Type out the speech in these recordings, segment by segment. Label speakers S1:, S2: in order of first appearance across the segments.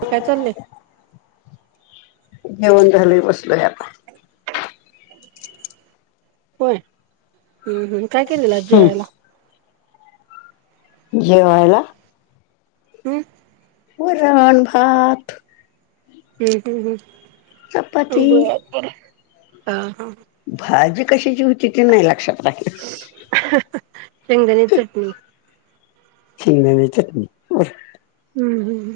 S1: ते
S2: काय चाललंय
S1: आहेच [unintelligible] जेवन झाली बसलोय आता.
S2: होय. हम्म. हम्. काय केलेलं आज जेवायला?
S1: हम्म जेवायला.
S2: हम.
S1: वरण-भात.
S2: हम्म. हम. हम. हा हा.
S1: भाजी कशाची होती? किती नाही. लक्षात राहील.
S2: शेंगदाणे चटणी
S1: शेंगदाण्याची चटणी.
S2: हम्म. हम.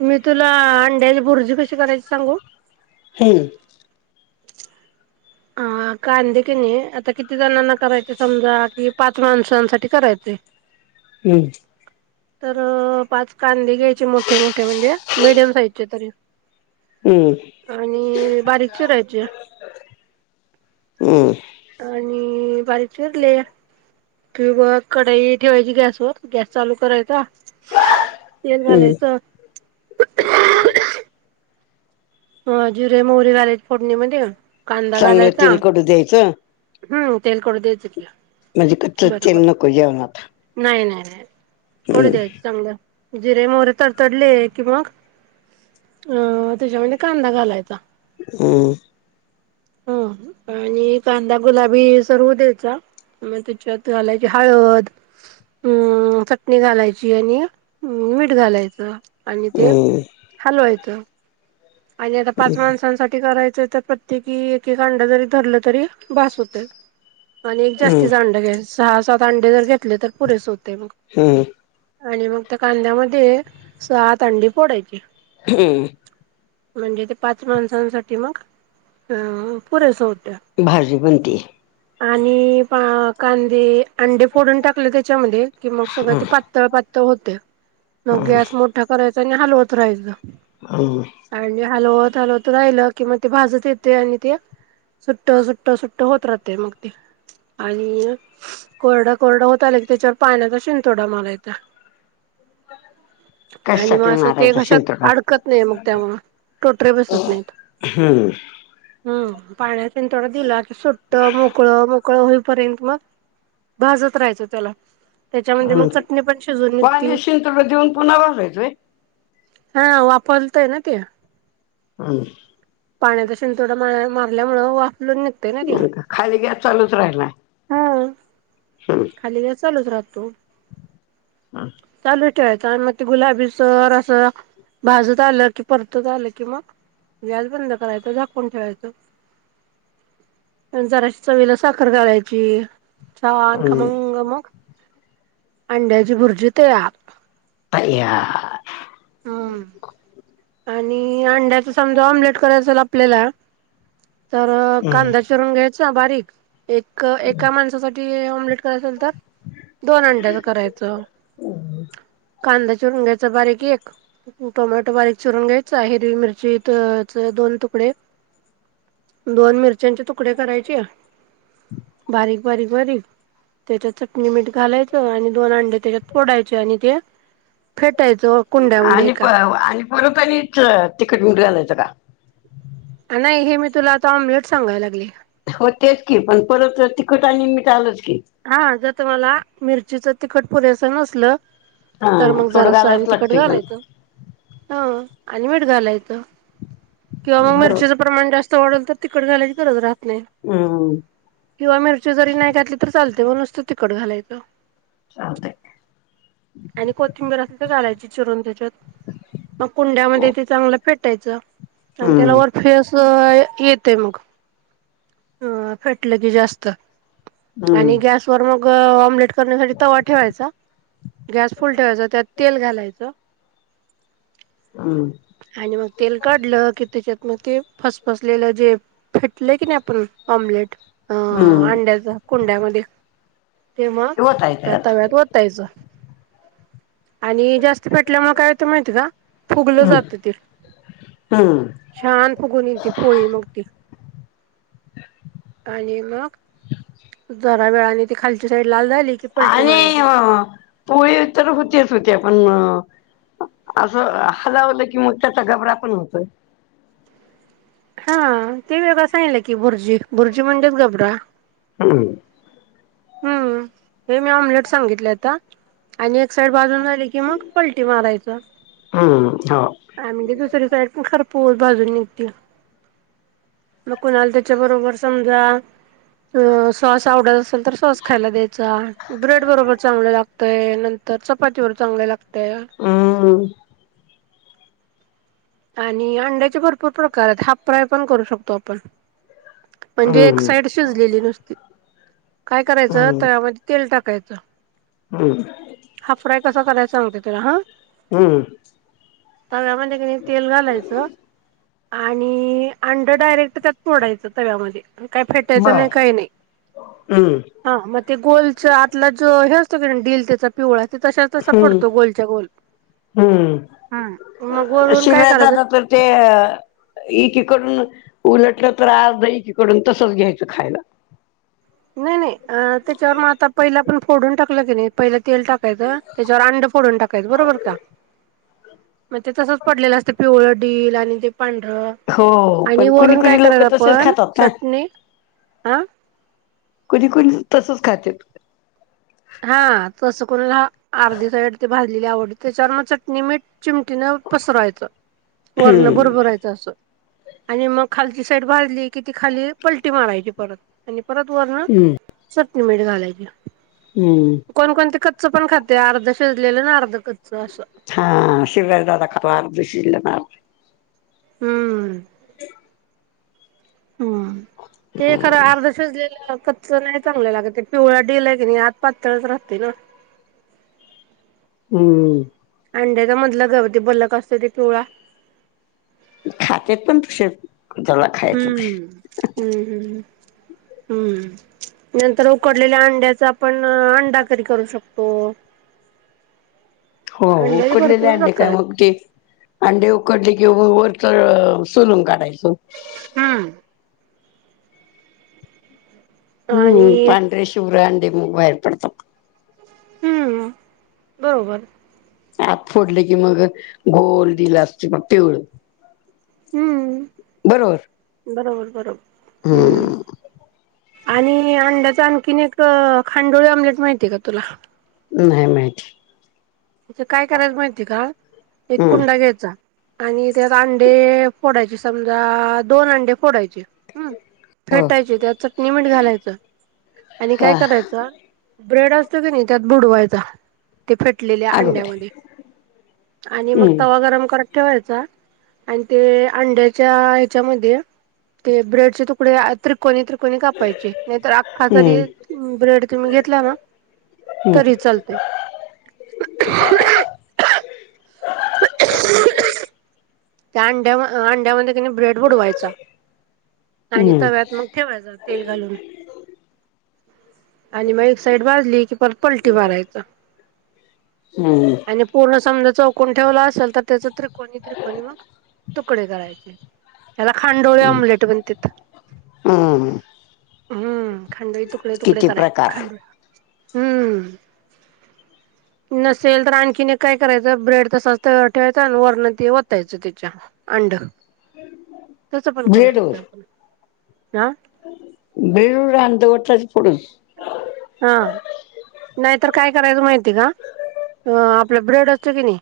S2: हम नाही तर. तुला अंड्याची बुर्जी कशी करायची सांगू.
S1: हम्म
S2: हा कांधे की नाही. आता किती जणांना करायचे समजा. हे पाच माणसांसाठी करायचंय.
S1: हम्म
S2: तर पाच कांदे घ्यायचे मोठे-मोठे म्हणजे. मीडियम साईजचे तरी.
S1: हम्म
S2: आणि बारीक चिरायचे.
S1: हम्म
S2: आणि बारीक चरले कि बघ कडाई ठेवायची गॅसवर. गॅस चालू करायचा. तेल
S1: हम्म.
S2: घालायच. ह जुरे मोहरीे घालायचे. फोटणीमध्ये कांदा
S1: चांगलं
S2: घालायचा.
S1: तेल कडू द्यायचं
S2: हम्म तेल कडुद्याचं.
S1: म्हणजे, कच्च तेल नको जेवणात. हम्म
S2: कडुद्यायचं चांगलं. जिरे, मोहरी तडतडले कि मग अं त्याच्यामध्ये कांदा घालायचा.
S1: हम.
S2: ह आणि कांदा गुलाबी सर्व द्यायचा मग ते तेच्यात घालाईची हळद. हम चटणी घालायची आणि मीठ घालायचं. आणि ते
S1: हम्म
S2: हलवायचं आणि आता पाच माणसांसाठी करायचं. प्रत्येकी एक एक अंड जरी धरलं तरी बास होतयं. आणि एक
S1: हम्म
S2: जास्तीतच अंडे घ्यायचं सहा सात अंडे जर घेतले तर पुरेस होते मग.
S1: हम्म
S2: आणि मग त्या कांद्यामध्ये सात अंडी फोडायची.
S1: हम
S2: म्हणजे ते पाच माणसांसाठी मग अ पुरेस होत.
S1: भाजी बनते.
S2: आणि पा आ कांदे अंडे फोडून टाकले, त्याच्यामध्ये कि मग सगळं ते पातळ पातळ ते होतयं, मग
S1: हम्म
S2: गॅस मोठा करायचा आणि हलवत राहायचं.
S1: हो ओ.
S2: आणि हलवत हलवत राहिलं कि म ते भाजत येतयं आणि ते सुट्ट सुट्ट सुट्ट होत राहतयं मग ते. आणि कोरडा कोरडा होत आला की त्याच्यावर पाण्याचा शिंतोडा मारायचा. आणि मग
S1: कशासाठी
S2: असं ते
S1: मारायचा
S2: घशात
S1: शिंतोडा
S2: अडकत नाही, मग त्यामुळं. टोटरे बसत नाहीत,
S1: हम्म
S2: हम पाण्यात आणि थोडं दिला की सुट्टं मोकळ काळ होईपर्यंत मग. भाजत राहायचं त्याला. त्याच्यामध्ये मग
S1: हम्म.
S2: चटणी पण शिजवून निघती.
S1: पाणी शिंतोडा देऊन पुन्हा भाजायचं व्हय?
S2: हा वाफवलतय ना ते.
S1: हम्म
S2: पाण्याचा शेणतोडा मारल्यामूळ वाफ ल निघतय ना ते.
S1: नाही का? खाली गॅस चालूच राहिला
S2: हम.
S1: हम्म.
S2: खाली गॅस चालूच राहतो. चालू ठेवायचा मग ते गुलाबीसर. अस भाजत आलं की. ते झालं की मग गॅस बंद करायच. झाकुन ठेवायचं. पण जराशी चवीला साखर घालायची. छान
S1: हम्म.
S2: खमंगं मग अंंडायाची. ची बुरजी तयार.
S1: तयार.
S2: हम्म. आणि अंड्याचा समजा ऑम्लेट कराय असल आपल्याला. तर कांदा चिरून घ्यायचा. चा बारीक एक-एका माणसासाठी ऑमलेट कय असल तर. दोन अंड्याच करायचं. कांदा चुरुन घ्याचा बारीक एक टोमॅटो बारीक चुरुंन घ्यायचं हिरवी मिरची त च दोन तुकडे. दोन मिरच्याांचे तुकडे करायचे बारीक, बारीक, बारीक. त्याच्या चटणी मीठ घालायचं. आणि दोन अंडे त्याच्यात फोडायचे आणि ते फेट- फेटायच कुंड्यामध्ये एका.
S1: बरतनीच तिखट मिट घलायचं का.
S2: नाही हे मी तुला आता ऑम्लेट सांगायला लागले.
S1: हो तेच की पण परत तिखट आणि मिट आलंच की
S2: हा जर त मला मिरचीच तिखट पुरेस नसल
S1: हा
S2: तर मग
S1: थोडं
S2: जरा सं आणी
S1: घालावंच
S2: तिकट
S1: लागतंय पण
S2: घालायच हा. आणि मीठ घालायचं किंवा मग
S1: बरोबर
S2: मिरचीचं प्रमाण जास्त वाढल, तर तिकट घालायची गरजच राहत
S1: हम्म
S2: किंवा मिरची जरी नाही घातली तरी चालतय म नुसतं तिकट घालायचं.
S1: चालतय.
S2: आणि कोथिंबीर असल तर घालायची चिरून त्याच्यात मग
S1: हो
S2: कुंड्यामध्ये ते चांगलं फेट कुटायच आणि
S1: हम्म
S2: त्यालावर फी अस येतय मग अ फेटलं की जास्त. आणि
S1: हम्म
S2: गॅस वर मग ऑमलेट. करण्यासाठी तवा ठेवायचा. गॅस फुल्ल ठेवायचा. त्यात तेल घालायचं.
S1: हम्म
S2: आणि मग तेल काढलं की त्याच्यात म ते फसफसलेलं जे फेटले की नाही आपण ऑमलेट.
S1: हं!
S2: त्यामदे ते मग त्या
S1: त्यात
S2: तव्यात वतायचं आणि जास्त पेटल्यामुळे काय होत माहिती का फुगलं
S1: हम्म
S2: जात ते
S1: हम्म
S2: छान फुगून येती पोळी मग ती. आणि मग. आ वेळानी ती खालची साईड. लाल झाली की पलटी
S1: आणि
S2: मारायची
S1: अ पोळी तर होतीच होती पण असं हलावलं कि मग त्याचा गबरा पण होतोय.
S2: हा ते वेगळं सांगितलं की. बुर्जी. बुर्जी म्हणजेच गबरा.
S1: हम् [unintelligible]
S2: हम्म. हे मी ऑमलेट सांगितलं आता. आणि एक साइड भाजून झाली की मंग पलटी मारायचं.
S1: हम्म हो
S2: आणि म्हणजे दुसरी तरी साईड पण. खरपूस बाजून निघती. मग कुणाला त्याच्या बरोबर समजा. अ सॉस आवडत असल. नंतर सॉस खायला द्यायचा. ब्रेड बरोबर चांगलं लागतंय. नंतर चपातीबरोबर चांगल लागतय.
S1: हम
S2: आणि अंड्याचे भरपूर प्रकार आहेत हाप-फ्राय पण करू शकतो आपण म्हणजे एक
S1: हम्म
S2: साईड शिजलेली नुसती काय करायचं तरमध्ये तेल टाक कायच.
S1: हम.
S2: कस करायच सांगते तुला हा.
S1: हम्म.
S2: तग म्हण की [unintelligible] घालायचं आणि ई. अंड डायरेक्ट त्यात फोडायचं तव्यामध्ये. काही फेटायचं
S1: बर
S2: नाही काही नाही. हा मग ते गोलच आतला जो हे असतो. का डील त्याचा. पिवळा ते त तसा पडतो गोलच्या गोल ह मग वरून काय करायचं
S1: जात तर ते [unintelligible] करुन उलटलं तर अर्ध एकीकडुन तसच घ्यायचं खायला.
S2: नाही नाही अ त्याच्यावर मग आता पहिला आपण फोडून टाकलं का नाही पण पहिलं तेल टाकायचं त्याच्यावर अंड फोडून टाकायचं बरोबर का. मग ते तसच पडून राहत. पांढर.
S1: हो
S2: आणि
S1: पण कुणी
S2: वरून काय
S1: कुणी लोक
S2: करायला
S1: तसेच
S2: पण
S1: खातात ना
S2: चटणी. आ.
S1: कुणी-कुणी तसच खातेत.
S2: हा तसं कोणाला अर्धी साईड ते भाजलेली आवडते. त्याच्यावर मग चटणी-मीट ची ते मग पसरायचं वरण
S1: हम्म
S2: बुरबुरराहायचं असं. आणि मग खालची साईड भाजली कि. ती खाली पलटी मारायची परत आणि. परत वरण
S1: हम्म
S2: चटणी मिेठ घालायच्या.
S1: हम्म
S2: कोणकोणते कच्च पण खाते. अर्ध शिजलेलं ना. अर्ध कच्च अस.
S1: हा शिवराज दादा खातो. अर्ध शिजलेल.
S2: हम्म.
S1: [inaudible]
S2: हम ते खरं अर्धशीजलेल. अ कच्चं नाही चांगलं लागत, ते पिवळं डील हाय की नाही आत पातळच राहते ना. [inaudible]
S1: हम्म
S2: अंड्याचा मधलं ग व ते बलक असतंय ते पिवळा.
S1: खातेत पण तशे.
S2: हम्म हम्म हम्म हम्म. नंतर उकडलेल्या अंड्याचं आपण अ अंडा करी करू शकतो.
S1: हो,
S2: अंड्याचे
S1: उकडलेले
S2: भरपूर
S1: अंडे काय
S2: प्रकार
S1: मग
S2: आहेत
S1: ते अंडे उकडली कि व वरचं सोलून काढायचं.
S2: हम्म
S1: हम्म,
S2: आणि
S1: पांढरे शुभ्र अंडे मग बाहेर पडतात.
S2: हम्म बरोबर.
S1: आत फोडले की मग गोल डील असतंय मग पिवळं.
S2: हम्म.
S1: बरोबर.
S2: बरोबर बरोब हम्म, आणि अंड्याचा आण किन एक अ खांडोळी आमलेट माहितीय का तुला?
S1: नाही माहिती.
S2: त्याचं काय करायचं माहितीय का? एक
S1: हम्म
S2: कुंडा घ्यायचा आणि त्यात अंडे फोडायचे समजा दोन अंडे फोडायचे, हम्म.
S1: हो
S2: फेटायची त्यात चटणी मिठ घालायचं आणि काय
S1: हा
S2: करायचं ब्रेड असतो की नाही त्यात बुडवायचा, ते फेट लेल्या
S1: अगं बाई
S2: अंड्यामध्ये, आणि मग तवा
S1: हम्म
S2: गरम करत ठेवाय चा आन ते अंड्याच्या हेच्या मध्ये ते ब्रेडचे तुकडे आ त्री त्रिकोणी त्रिकोणी कापायचे नाहीतर अख्खा जरी
S1: हम्म
S2: ब्रेड तुम्ही घेतला ना
S1: हम्म
S2: तरी चालतयं. त्या अंड्या अंड्यामध्ये किनइ ब्रेड बुडवायचा. आणि
S1: हम्म
S2: तव्यात मग ठेवायच तेल घालून. आणि मग एक साइड भाजली की परत पलटी मारायचं.
S1: हम्म
S2: आणि पूर्ण समजा चौकून ठेवला असेल, तर त्याच त्रिकोणी त्रिकोणी मग तुकडे करायचे त्याला खांडोळे
S1: हम्म
S2: ऑमलेट म्हणतेत.
S1: हम्म
S2: हम खांडोळी तुकडे तुकडे
S1: किती
S2: करायचे
S1: प्रकार
S2: खांडोळी हम. नसेल तर आणखीन काय करायचं ब्रेड तसाचं ठेवायचं आणि वरण ते वतायचं. अच्छा! अंड तस पण करू
S1: ब्रेडवर
S2: शकतोय, आपण आ.
S1: ब्रेडवर वर अंड ओतायच.
S2: हा नाहीतर काय करायचं माहितीय का? अ आपलं ब्रेड असतोय कि नाही.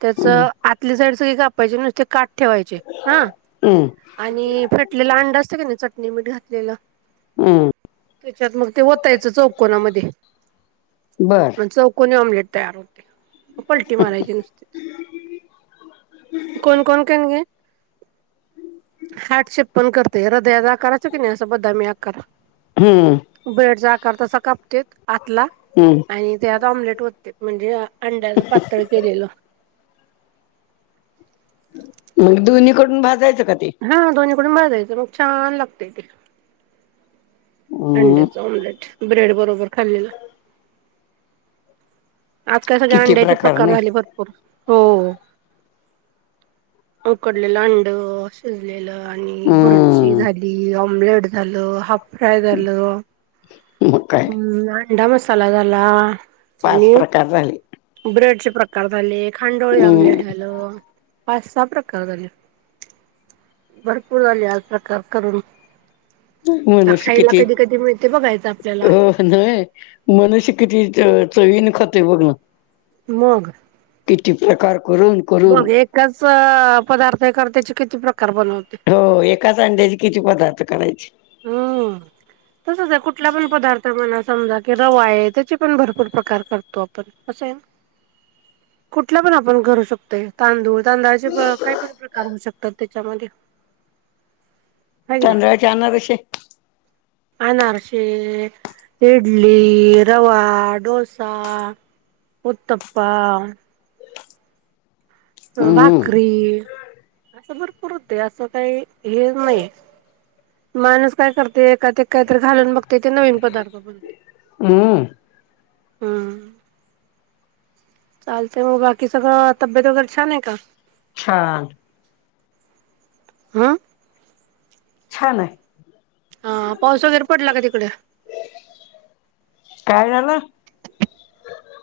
S2: त्याच
S1: हम्म
S2: आतली साईड सगळी कापायची नुसते काट ठेवायचे हा
S1: हम्म
S2: आणि फेटलेला अंड असत की नाही चटणी मीठ घातलेलं.
S1: हम.
S2: त्यात मग ते वतायचं चौकोनामध्ये
S1: बर
S2: म्ह चौकनी ऑमलेट तयार होते पलटी मारायची नुसतेच. कोण कोण करण घ हारडशेप पण करते हृदयाचा आकाराच की नाही असं बद्दा मी आकार
S1: हम्म
S2: भेट जा करता सका आतला
S1: हम्म
S2: आणि त्यात ऑमलेट होतते म्हणजे अंड्याच पातळ केलेलं.
S1: मग दोन्हीकडून भाजायचं. का ते
S2: हा दोन्हीकडून ब जाायचं मग छान लागतेय ते
S1: हम्म
S2: अंड्याच ऑमलेट ब्रेड बरोबर खाल्लेलं आज काय सगळे
S1: किती
S2: अंड्याचे प्रकार
S1: नाही
S2: झाले भरपूर हो उकडलेलं अंड शिजलेलं आणि भुर्जी
S1: हम्म
S2: झाली ऑमलेट झालं हा फ्रायल
S1: मग काय
S2: हम् अडा मसालागला
S1: पाच प्रकार झाले.
S2: ब्रेड चे प्रकार झाले खांडोळी आमलेट
S1: हम्म
S2: झालं. पाच सहा प्रकार झाले भरपूर झाले आज प्रकार करून आता
S1: मनुष
S2: खायला
S1: किती
S2: कधी कधी मिळते बघायचं आपल्याला
S1: अ नाही मनुष किती चवीन खाते बघण
S2: मग
S1: इीती प्रकार करून
S2: बघ
S1: करून
S2: एकाच पदार्थ त्या किती बनवते.
S1: हो एका अंड्याची किती पदार्थ करायचे.
S2: हम. तसच आहे कुठला पण पदार्थ मणा समजा कि रवा आहे. त्याचे पण भरपूर प्रकार करतो आपण असं आहे ना. [unintelligible] कुठला पण आपण करू शकतो तांदूळ तांदळाचे काही पण प्रकार होऊ शकतात, त्याच्यामध्ये [unintelligible]
S1: तांदळाचे अनारसे
S2: अनारसे, इडली रवा डोसा, उतपा, अ
S1: हम्म
S2: भाकरी, असं भरपूर होत असं काही हे नाही. माणूस काय करते, एकातएक काहीतरी घालून बघते ते नवीन पदार्थ बनते.
S1: हम्
S2: हम चालतंय मग बाकी सगळं तब्येत वगैरे छान आहे का.
S1: अ्छा
S2: हम
S1: छान आहे.
S2: हा पाऊस वगैरे पडला का तिकड
S1: काय झालं.